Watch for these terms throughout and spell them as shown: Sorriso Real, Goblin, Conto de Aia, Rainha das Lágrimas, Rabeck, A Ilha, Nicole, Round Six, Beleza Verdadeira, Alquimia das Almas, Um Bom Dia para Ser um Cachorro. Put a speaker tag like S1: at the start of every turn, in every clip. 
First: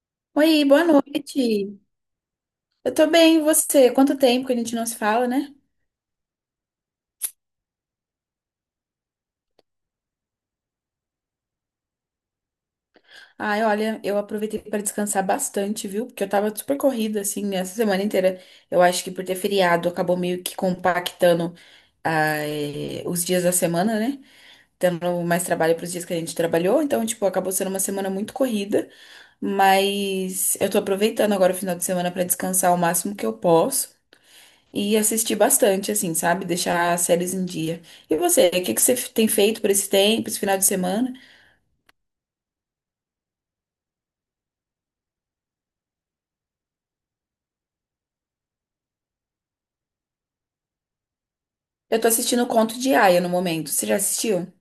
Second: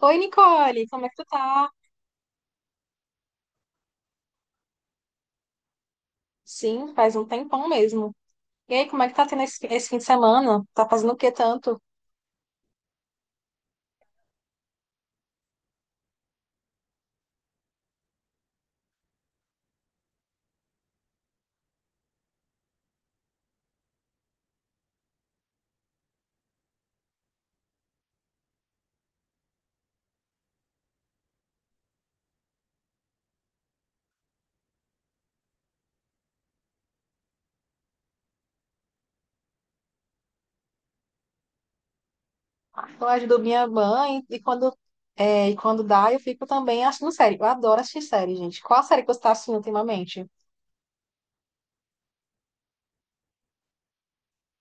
S1: Oi,
S2: Oi, boa
S1: Nicole, como é que tu
S2: noite.
S1: tá?
S2: Eu tô bem, e você? Quanto tempo que a gente não se fala, né?
S1: Sim, faz um tempão mesmo. E aí, como é que tá tendo esse fim de semana? Tá fazendo o que tanto?
S2: Ai, olha, eu aproveitei para descansar bastante, viu? Porque eu tava super corrida, assim, essa semana inteira. Eu acho que por ter feriado, acabou meio que compactando, os dias da semana, né? Tendo mais trabalho para os dias que a gente trabalhou. Então, tipo, acabou sendo uma semana muito corrida. Mas eu tô aproveitando agora o final de semana para descansar o máximo que eu posso. E assistir bastante, assim, sabe? Deixar as séries em dia. E você, o que que tem feito por esse tempo, esse final de semana?
S1: Eu ajudo minha mãe e quando dá, eu fico também assistindo série. Eu adoro assistir série, gente. Qual a série que você tá assistindo ultimamente?
S2: Eu tô assistindo o Conto de Aia no momento. Você já assistiu?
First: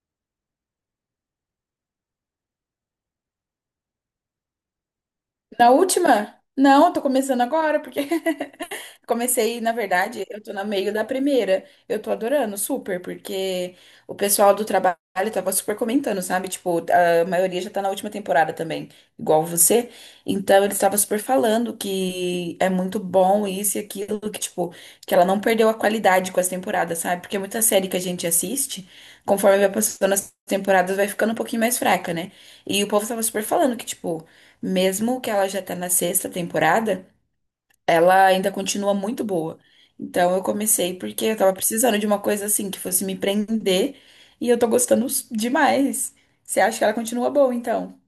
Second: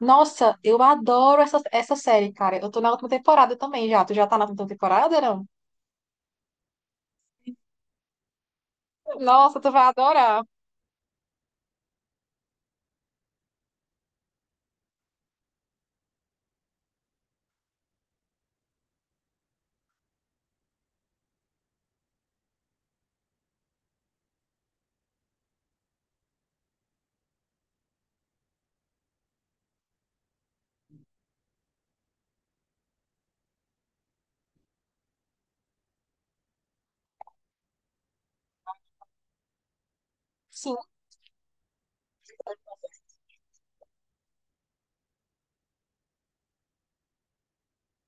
S1: Nossa, eu adoro essa série, cara. Eu tô na última temporada também já. Tu já tá na última temporada, não?
S2: Na última? Não, eu tô começando agora, porque
S1: Nossa,
S2: comecei,
S1: tu
S2: na
S1: vai
S2: verdade, eu
S1: adorar.
S2: tô no meio da primeira. Eu tô adorando, super, porque o pessoal do trabalho tava super comentando, sabe? Tipo, a maioria já tá na última temporada também, igual você. Então, eles estavam super falando que é muito bom isso e aquilo, que, tipo, que ela não perdeu a qualidade com as temporadas, sabe? Porque muita série que a gente assiste, conforme vai passando as temporadas, vai ficando um pouquinho mais fraca, né? E o povo tava super falando que, tipo, mesmo que ela já tá na sexta temporada, ela ainda continua muito boa. Então eu
S1: Sim,
S2: comecei porque eu tava precisando de uma coisa assim que fosse me prender e eu tô demais. Você acha que ela continua boa, então?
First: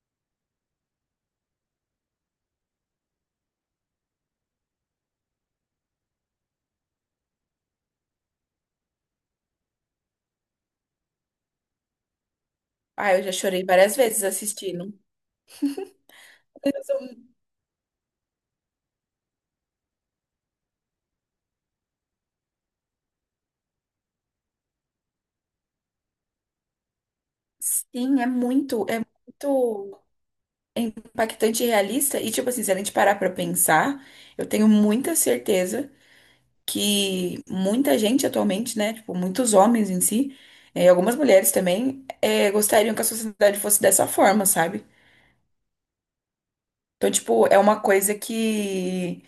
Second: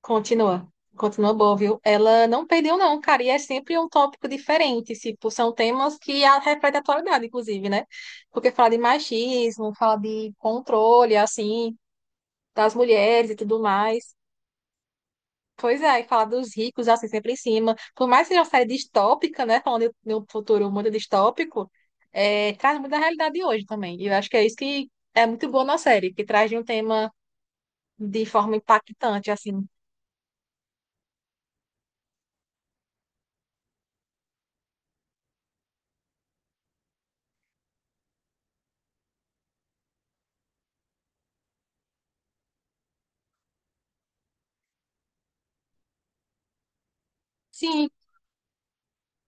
S1: continua, continua boa, viu? Ela não perdeu, não, cara, e é sempre um tópico diferente, tipo, são temas que refletem a atualidade, inclusive, né? Porque fala de machismo, fala de controle, assim, das
S2: Ah, eu
S1: mulheres
S2: já
S1: e tudo
S2: chorei várias
S1: mais.
S2: vezes assistindo.
S1: Pois é, e fala dos ricos, assim, sempre em cima. Por mais que seja uma série distópica, né? Falando de um futuro muito distópico, traz muito da realidade de hoje também. E eu acho que é isso que é muito boa na série, que traz de um tema
S2: Sim,
S1: de forma
S2: é
S1: impactante, assim.
S2: muito impactante e realista. E, tipo assim, se a gente parar pra pensar, eu tenho muita certeza que muita gente atualmente, né? Tipo, muitos homens em si, algumas mulheres também, gostariam que a sociedade fosse dessa forma, sabe? Então, tipo, é uma
S1: Sim,
S2: coisa que,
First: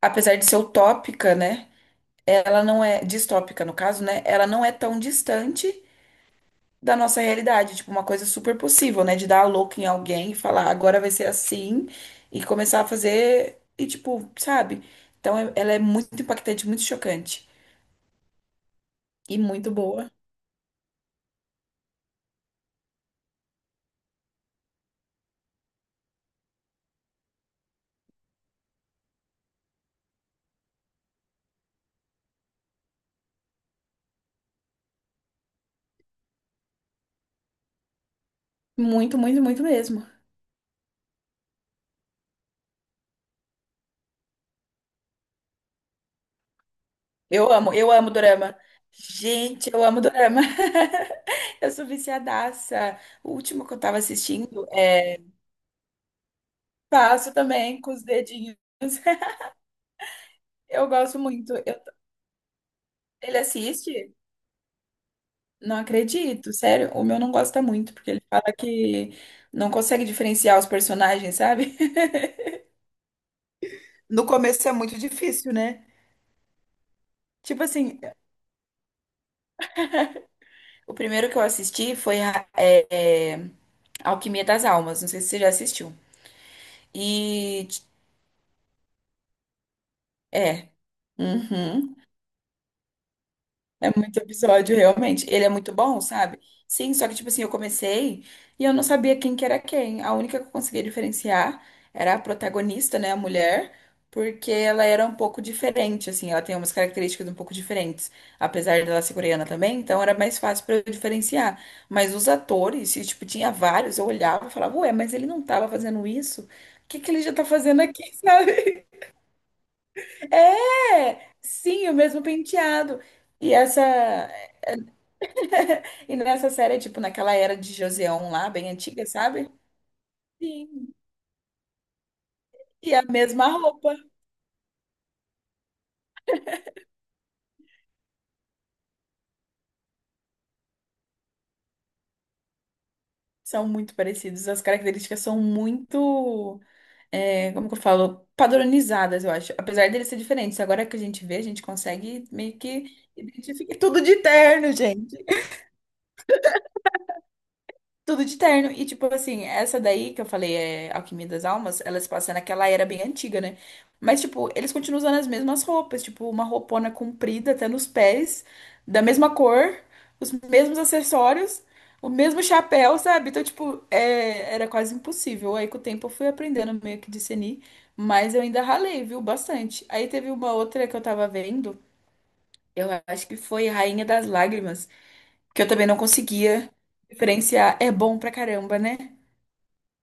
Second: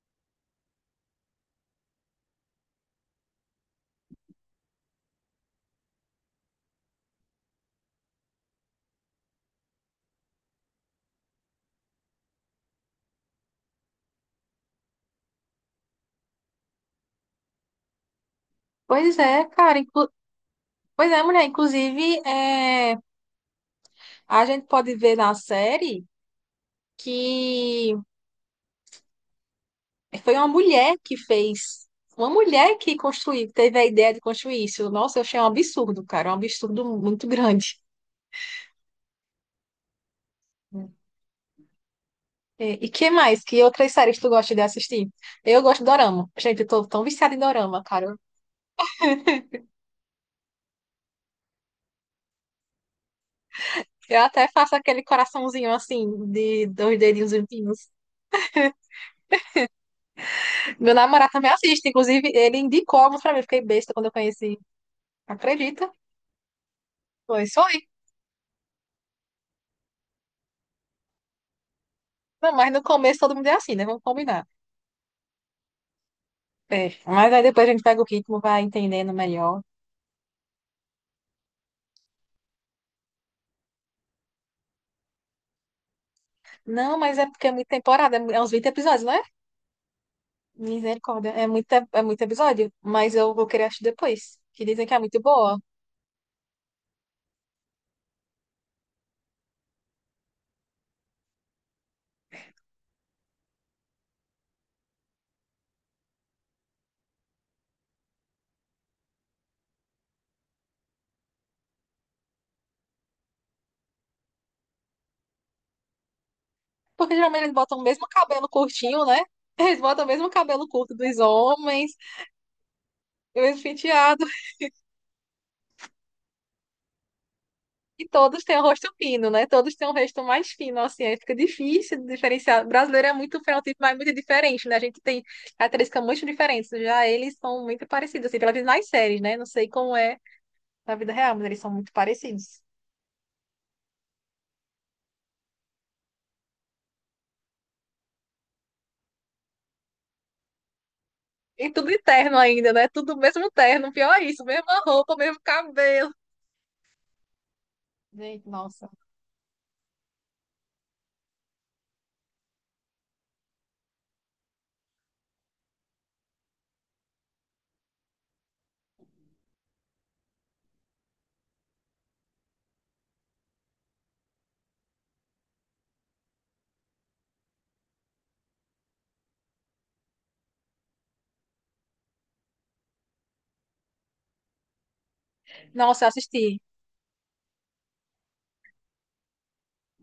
S2: apesar de ser utópica, né? Ela não é, distópica no caso, né? Ela não é tão distante da nossa realidade. Tipo, uma coisa super possível, né? De dar a louca em alguém e falar, agora vai ser assim, e começar a fazer, e tipo, sabe? Então, ela é muito impactante, muito chocante.
S1: pois
S2: E
S1: é,
S2: muito
S1: cara.
S2: boa.
S1: Pois é, mulher. Inclusive, a gente pode ver na série que foi uma mulher que fez. Uma mulher que construiu, teve a ideia de construir isso. Nossa, eu achei um absurdo, cara. Um absurdo muito grande.
S2: Muito, muito, muito mesmo.
S1: É. E que mais? Que outras séries tu gosta de assistir? Eu gosto de dorama. Gente, eu tô tão viciada em dorama,
S2: Eu
S1: cara.
S2: amo dorama. Gente, eu amo dorama. Eu sou viciadaça. O último que eu tava
S1: Eu até
S2: assistindo
S1: faço aquele
S2: é...
S1: coraçãozinho assim, de dois dedinhos
S2: Faço também
S1: limpinhos.
S2: com os dedinhos. Eu
S1: Meu
S2: gosto
S1: namorado também
S2: muito.
S1: assiste, inclusive ele indicou alguns pra
S2: Ele
S1: mim. Eu fiquei besta quando eu
S2: assiste?
S1: conheci.
S2: Não
S1: Acredita?
S2: acredito, sério. O meu não
S1: Pois
S2: gosta
S1: foi.
S2: muito, porque ele fala que não consegue diferenciar os personagens, sabe?
S1: Não, mas no começo todo mundo é assim, né? Vamos
S2: No
S1: combinar.
S2: começo é muito difícil, né?
S1: É. Mas aí
S2: Tipo
S1: depois a gente
S2: assim,
S1: pega o ritmo, vai entendendo melhor.
S2: o primeiro que eu assisti foi Alquimia das Almas. Não sei se você já assistiu.
S1: Não, mas é porque é
S2: E.
S1: muita temporada, é uns 20 episódios, não é?
S2: É.
S1: Misericórdia,
S2: Uhum.
S1: é muito episódio. Mas eu vou querer assistir
S2: É muito
S1: depois, que
S2: episódio,
S1: dizem que é muito
S2: realmente. Ele é
S1: boa.
S2: muito bom, sabe? Sim, só que, tipo assim, eu comecei e eu não sabia quem que era quem. A única que eu conseguia diferenciar era a protagonista, né, a mulher, porque ela era um pouco diferente, assim, ela tem umas características um pouco diferentes, apesar dela ser coreana também, então era mais fácil pra eu diferenciar. Mas os atores, e, tipo, tinha vários, eu olhava e falava, ué, mas ele não tava fazendo isso? O que que
S1: Porque
S2: ele já
S1: geralmente
S2: tá
S1: eles botam
S2: fazendo
S1: o
S2: aqui,
S1: mesmo cabelo
S2: sabe?
S1: curtinho, né? Eles botam o mesmo cabelo curto dos
S2: É! Sim,
S1: homens,
S2: o mesmo penteado.
S1: o
S2: E
S1: mesmo penteado.
S2: essa. E nessa série, é tipo, naquela era de
S1: E
S2: Joseon
S1: todos
S2: lá,
S1: têm o
S2: bem
S1: rosto
S2: antiga,
S1: fino, né?
S2: sabe?
S1: Todos têm um rosto mais fino,
S2: Sim.
S1: assim, aí fica difícil de diferenciar. O
S2: E a
S1: brasileiro é muito
S2: mesma
S1: fenotipo,
S2: roupa.
S1: mas muito diferente, né? A gente tem características muito diferentes. Já eles são muito parecidos, assim, pelo menos nas séries, né? Não sei como é na vida real, mas eles são muito parecidos.
S2: São muito parecidos. As características são muito, é, como que eu falo? Padronizadas, eu acho. Apesar deles ser diferentes. Agora que a gente vê, a gente
S1: E tudo de
S2: consegue
S1: terno
S2: meio
S1: ainda,
S2: que
S1: né? Tudo mesmo
S2: identificar
S1: terno,
S2: tudo
S1: pior
S2: de
S1: é isso,
S2: terno,
S1: mesma roupa,
S2: gente.
S1: mesmo cabelo.
S2: Tudo de
S1: Gente,
S2: terno. E,
S1: nossa.
S2: tipo assim, essa daí que eu falei, é Alquimia das Almas, ela se passa naquela era bem antiga, né? Mas, tipo, eles continuam usando as mesmas roupas, tipo, uma roupona comprida até nos pés, da mesma cor, os mesmos acessórios, o mesmo chapéu, sabe? Então, tipo, é, era quase impossível. Aí, com o tempo, eu fui aprendendo meio que discernir, mas eu ainda ralei, viu? Bastante. Aí teve uma outra que eu tava vendo, eu acho que foi Rainha das Lágrimas, que eu também não
S1: Nossa, eu assisti.
S2: conseguia diferenciar. É bom pra caramba, né?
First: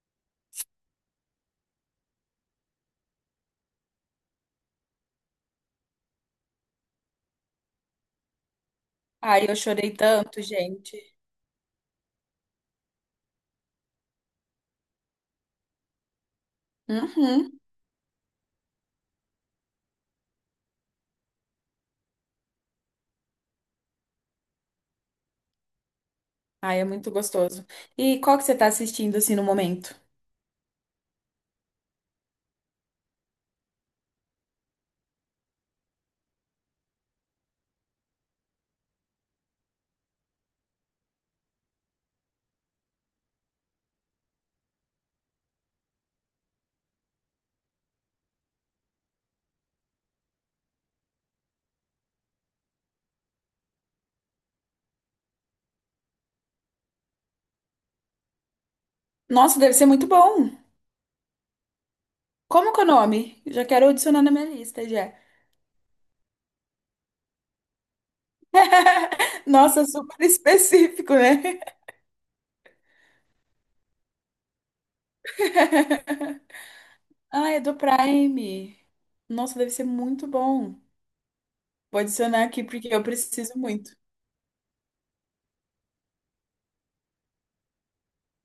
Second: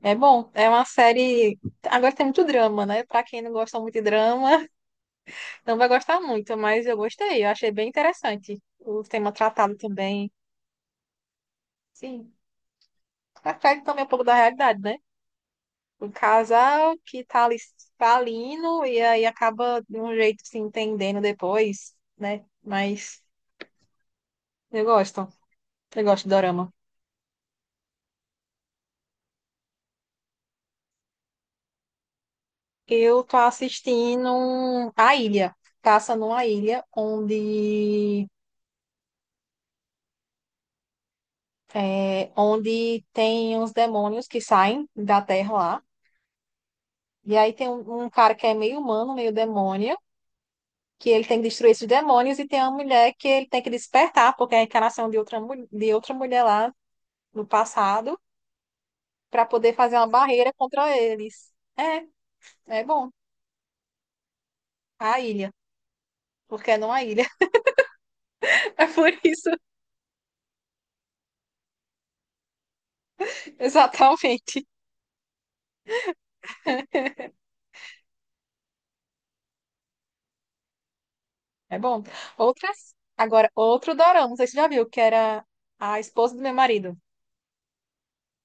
S1: É bom, é uma série. Agora tem muito drama, né? Pra quem não gosta muito de drama, não vai gostar muito, mas eu gostei. Eu achei bem interessante o tema
S2: Ai, eu
S1: tratado
S2: chorei
S1: também.
S2: tanto, gente.
S1: Sim, reflete também um pouco da realidade, né? Um casal que tá ali
S2: Uhum.
S1: falindo e aí acaba de um jeito se entendendo depois, né? Mas eu gosto. Eu gosto de dorama.
S2: Ai, é muito gostoso. E qual que você tá assistindo assim no momento?
S1: Eu tô assistindo A Ilha. Passa numa ilha onde tem uns demônios que saem da terra lá. E aí tem um cara que é meio humano, meio demônio. Que ele tem que destruir esses demônios, e tem uma mulher que ele tem que despertar, porque é a encarnação de outra, de outra mulher lá no passado, para
S2: Nossa, deve
S1: poder
S2: ser
S1: fazer
S2: muito
S1: uma
S2: bom.
S1: barreira contra eles. É,
S2: Como que
S1: é
S2: é o
S1: bom.
S2: nome? Já quero adicionar na minha lista já.
S1: A ilha, porque não a ilha. É por isso,
S2: Nossa, super específico, né?
S1: exatamente.
S2: Ah, é do Prime. Nossa, deve ser muito bom.
S1: É
S2: Vou
S1: bom.
S2: adicionar aqui porque
S1: Outras.
S2: eu
S1: Agora,
S2: preciso
S1: outro
S2: muito.
S1: dorama, não sei se você já viu, que era a esposa do meu marido,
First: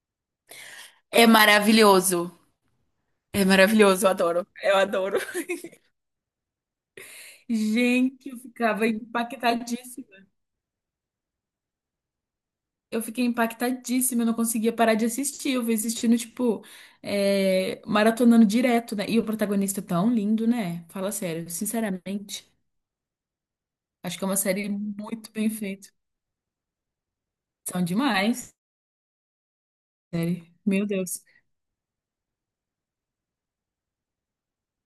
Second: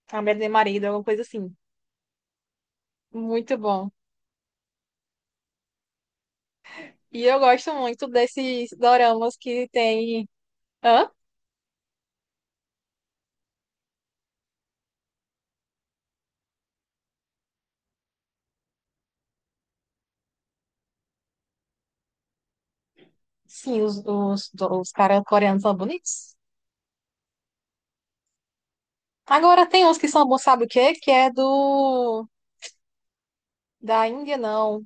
S1: a mulher do meu marido, alguma coisa
S2: É
S1: assim.
S2: maravilhoso. É
S1: Muito bom.
S2: maravilhoso, eu adoro. Eu adoro.
S1: E eu gosto muito
S2: Gente, eu
S1: desses
S2: ficava
S1: doramas que
S2: impactadíssima.
S1: tem. Hã?
S2: Eu fiquei impactadíssima, eu não conseguia parar de assistir. Eu fui assistindo, tipo, maratonando direto, né? E o protagonista é tão lindo, né? Fala sério, sinceramente.
S1: Sim, os,
S2: Acho que é uma
S1: os,
S2: série
S1: os caras
S2: muito bem
S1: coreanos são
S2: feita.
S1: bonitos.
S2: São demais,
S1: Agora tem uns que são bons,
S2: série.
S1: sabe o
S2: Meu
S1: quê? Que
S2: Deus.
S1: é do da Índia, não.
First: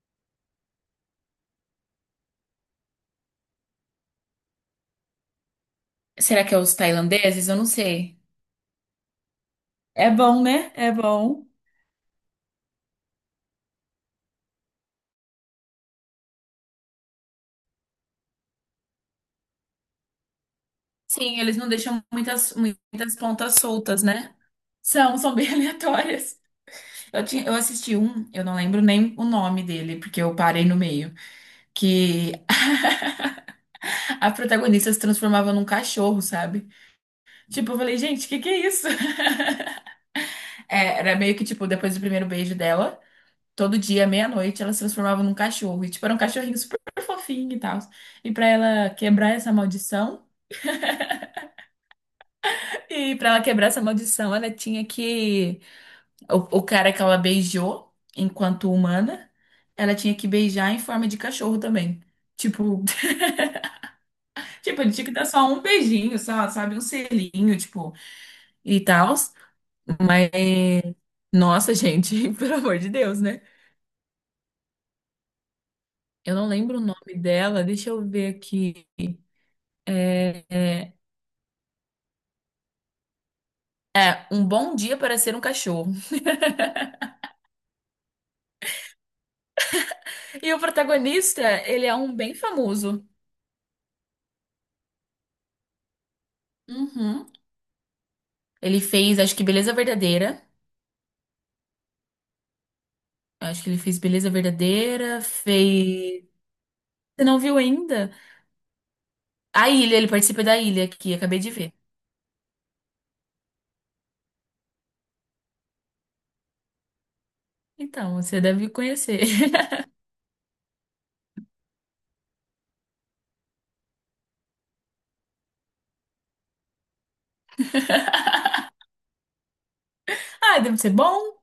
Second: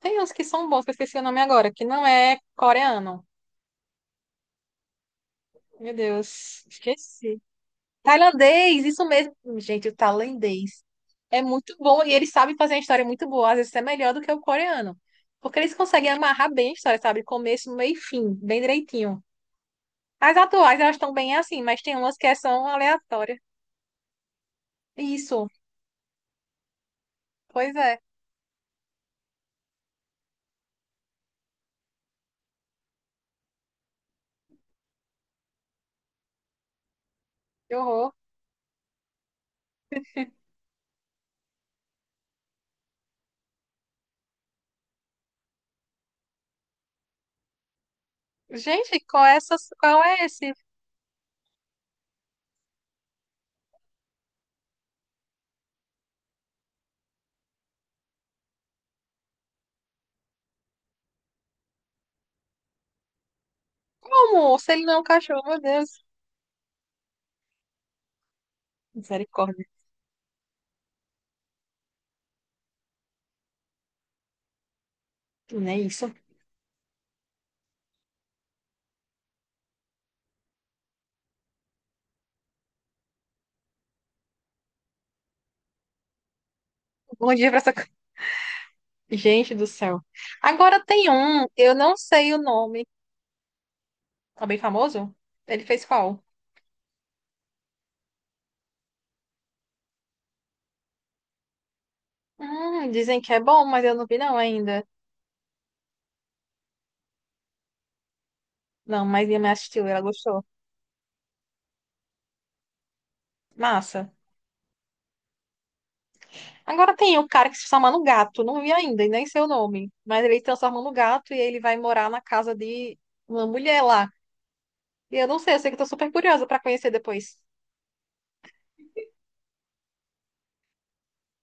S1: Tem uns que são bons, que eu esqueci o nome agora, que não é coreano. Meu
S2: Será que é
S1: Deus,
S2: os
S1: esqueci.
S2: tailandeses? Eu não sei.
S1: Tailandês, isso mesmo. Gente, o
S2: É bom, né?
S1: tailandês
S2: É
S1: é
S2: bom.
S1: muito bom e eles sabem fazer uma história muito boa, às vezes é melhor do que o coreano. Porque eles conseguem amarrar bem a história, sabe? Começo, meio e fim, bem direitinho. As atuais, elas estão bem
S2: Sim, eles
S1: assim,
S2: não
S1: mas tem
S2: deixam
S1: umas que
S2: muitas,
S1: são
S2: muitas
S1: aleatórias.
S2: pontas soltas, né? São
S1: Isso,
S2: bem aleatórias. Eu
S1: pois
S2: assisti
S1: é,
S2: um, eu não lembro nem o nome dele, porque eu parei no meio, que a protagonista se transformava num cachorro, sabe? Tipo,
S1: que
S2: eu falei,
S1: horror.
S2: gente, o que que é isso? É, era meio que, tipo, depois do primeiro beijo dela, todo dia, meia-noite, ela se transformava num cachorro. E, tipo, era um cachorrinho super fofinho e tal. E pra ela
S1: Gente,
S2: quebrar essa
S1: qual é
S2: maldição,
S1: esse?
S2: e pra ela quebrar essa maldição, ela tinha que. O cara que ela beijou enquanto humana, ela tinha que beijar em forma de cachorro também. Tipo,
S1: Como? Se
S2: tipo,
S1: ele
S2: ele
S1: não é um
S2: tinha que dar só
S1: cachorro, meu
S2: um
S1: Deus.
S2: beijinho, só, sabe? Um selinho, tipo, e tal.
S1: Misericórdia.
S2: Mas... Nossa, gente, pelo amor de Deus, né?
S1: Não é isso.
S2: Eu não lembro o nome dela, deixa eu ver aqui. É, é, Um Bom Dia para Ser um Cachorro.
S1: Bom dia pra essa. Gente do céu.
S2: E o
S1: Agora tem
S2: protagonista,
S1: um, eu
S2: ele é
S1: não
S2: um
S1: sei
S2: bem
S1: o nome.
S2: famoso.
S1: Tá bem famoso? Ele fez qual?
S2: Uhum. Ele fez, acho que Beleza Verdadeira.
S1: Dizem que é bom,
S2: Acho que ele
S1: mas eu
S2: fez
S1: não vi
S2: Beleza
S1: não ainda.
S2: Verdadeira, fez. Você não viu ainda?
S1: Não, mas minha mãe
S2: A
S1: assistiu,
S2: Ilha,
S1: ela
S2: ele
S1: gostou.
S2: participa da Ilha aqui, acabei de ver.
S1: Massa. Agora tem o cara que se transforma no
S2: Então, você
S1: gato. Não
S2: deve
S1: vi ainda, e
S2: conhecer.
S1: nem sei o nome. Mas ele se transforma no gato e ele vai morar na casa de uma mulher lá. E eu não sei, eu sei que eu tô super curiosa pra conhecer depois.
S2: Ah, deve ser bom.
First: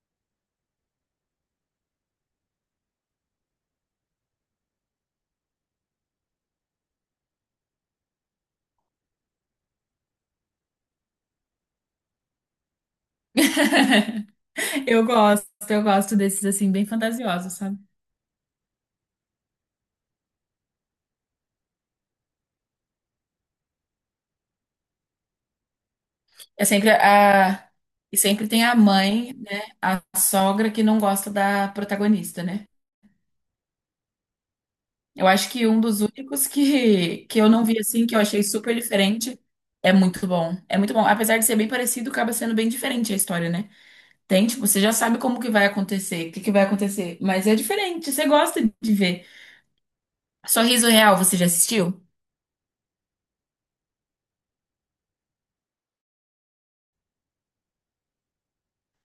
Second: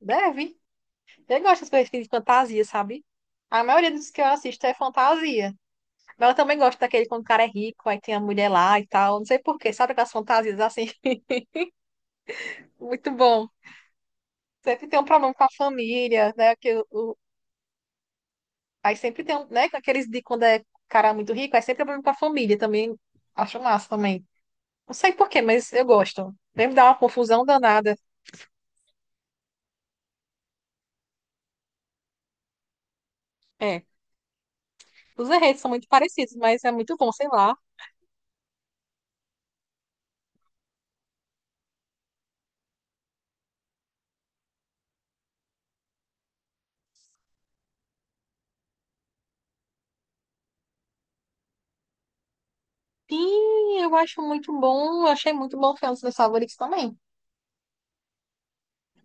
S1: Deve. Eu gosto das coisas de fantasia, sabe? A maioria dos que eu assisto é fantasia. Mas eu também gosto daquele quando o cara é rico, aí tem a mulher lá e tal. Não sei por quê, sabe aquelas fantasias assim? Muito bom. Sempre tem um problema com a
S2: Eu gosto
S1: família,
S2: desses
S1: né?
S2: assim, bem fantasiosos, sabe?
S1: Aí sempre tem, um, né? Com aqueles de quando é cara muito rico, aí sempre é problema com a família também. Acho massa também. Não sei por quê, mas eu gosto.
S2: É
S1: Deve dar
S2: sempre
S1: uma confusão
S2: a.
S1: danada.
S2: E sempre tem a mãe, né? A sogra que não gosta da protagonista, né?
S1: É.
S2: Eu
S1: Os
S2: acho
S1: enredos
S2: que
S1: são
S2: um
S1: muito
S2: dos
S1: parecidos,
S2: únicos
S1: mas é muito bom, sei
S2: que eu
S1: lá.
S2: não vi assim, que eu achei super diferente, é muito bom. É muito bom. Apesar de ser bem parecido, acaba sendo bem diferente a história, né? Tem, tipo, você já sabe como que vai acontecer, o que que vai acontecer. Mas é diferente, você gosta de ver. Sorriso Real, você já assistiu?
S1: Sim, eu acho muito bom. Eu achei muito bom o filme dos meus favoritos também.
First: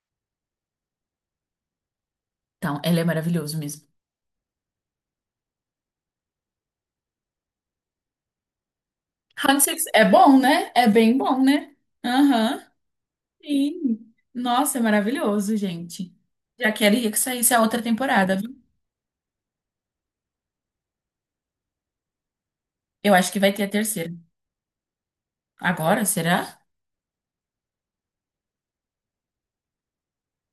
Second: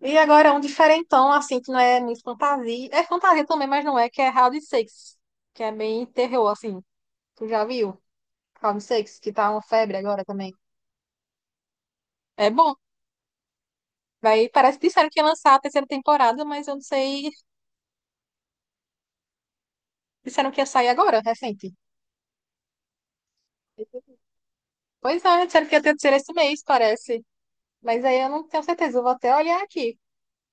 S1: E agora é um diferentão, assim, que não é muito
S2: Então,
S1: fantasia.
S2: ela
S1: É
S2: é
S1: fantasia
S2: maravilhoso
S1: também, mas
S2: mesmo.
S1: não é, que é Round Six que é bem terror, assim. Tu já viu? Round Six que tá
S2: Round
S1: uma
S2: Six
S1: febre
S2: é
S1: agora
S2: bom,
S1: também.
S2: né? É bem bom, né?
S1: É
S2: Aham.
S1: bom.
S2: Sim.
S1: Vai,
S2: Nossa,
S1: parece
S2: é
S1: que disseram que ia lançar
S2: maravilhoso,
S1: a terceira
S2: gente.
S1: temporada, mas
S2: Já
S1: eu não
S2: queria que
S1: sei.
S2: saísse a outra temporada, viu?
S1: Disseram que ia sair agora, recente.
S2: Eu acho que vai ter a terceira.
S1: Pois é, disseram que ia ter a
S2: Agora,
S1: terceira esse
S2: será?
S1: mês, parece. Mas aí eu não tenho certeza, eu vou até olhar aqui.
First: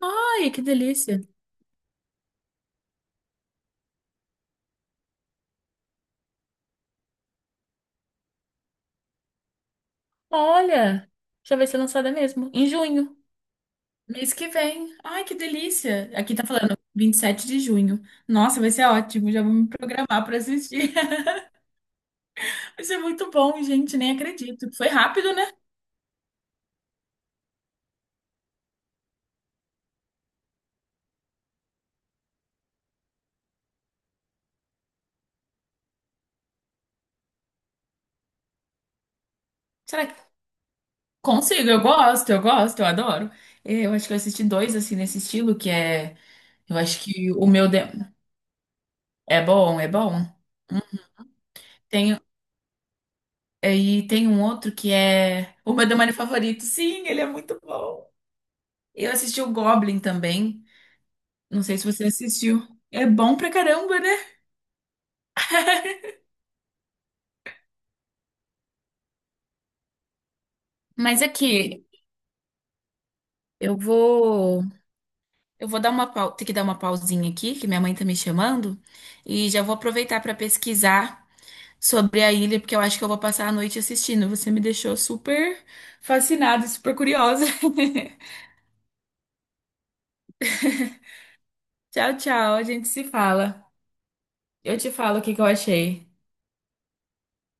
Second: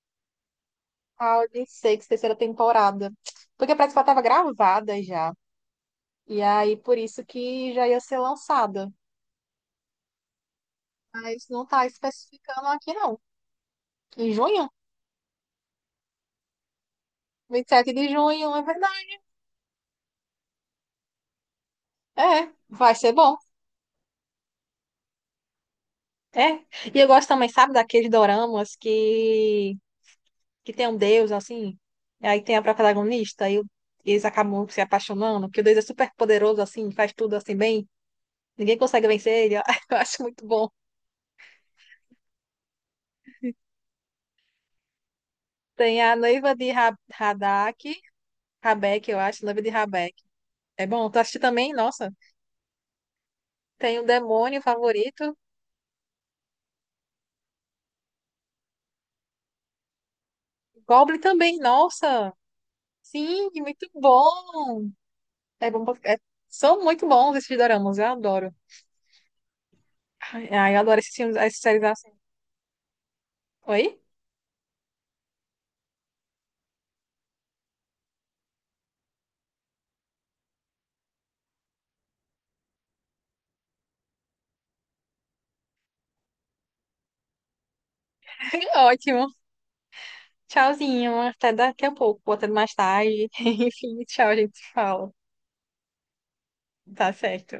S2: Ai, que delícia.
S1: Round Six terceira temporada. Porque parece que ela tava gravada já. E aí, por isso que já ia ser lançada.
S2: Olha,
S1: Mas
S2: já
S1: não
S2: vai ser
S1: está
S2: lançada mesmo,
S1: especificando
S2: em
S1: aqui,
S2: junho.
S1: não. Em
S2: Mês que
S1: junho,
S2: vem. Ai, que delícia. Aqui tá falando vinte e sete de
S1: 27
S2: junho.
S1: de junho,
S2: Nossa,
S1: é
S2: vai ser
S1: verdade.
S2: ótimo. Já vou me programar pra assistir.
S1: É,
S2: Vai
S1: vai
S2: ser
S1: ser
S2: muito
S1: bom.
S2: bom, gente. Nem acredito. Foi rápido, né?
S1: É. E eu gosto também, sabe, daqueles doramas que tem um deus, assim, e aí tem a protagonista, e eles acabam se apaixonando, porque o deus é super poderoso, assim, faz tudo assim bem, ninguém consegue vencer ele, ó. Eu
S2: Será que
S1: acho muito bom.
S2: consigo? Eu gosto, eu adoro. É, eu acho que eu assisti dois, assim, nesse estilo, que
S1: Tem a
S2: é.
S1: noiva de
S2: Eu acho que o meu.
S1: Radak, Rabeck, eu
S2: É
S1: acho, noiva de
S2: bom, é
S1: Rabeck.
S2: bom.
S1: É bom, tu assistiu também? Nossa.
S2: Tem, é,
S1: Tem o
S2: e tem um
S1: demônio
S2: outro que
S1: favorito,
S2: é o meu demônio favorito. Sim, ele é muito bom. Eu assisti o Goblin também.
S1: Goblin também,
S2: Não sei se você
S1: nossa.
S2: assistiu. É bom
S1: Sim,
S2: pra
S1: muito
S2: caramba, né?
S1: bom. É bom, são muito bons esses doramas, eu adoro. Ai, ai, eu adoro esses
S2: Mas
S1: filmes, essas séries
S2: aqui,
S1: assim.
S2: eu
S1: Oi?
S2: vou, eu vou ter que dar uma pausinha aqui, que minha mãe tá me chamando, e já vou aproveitar pra pesquisar sobre a ilha, porque eu acho que eu vou passar a noite assistindo. Você me deixou super fascinada, super curiosa.
S1: Ótimo. Tchauzinho. Até daqui a
S2: Tchau,
S1: pouco, ou até
S2: tchau, a
S1: mais
S2: gente se
S1: tarde.
S2: fala.
S1: Enfim, tchau, a gente se
S2: Eu te
S1: fala.
S2: falo o que que eu achei.
S1: Tá certo.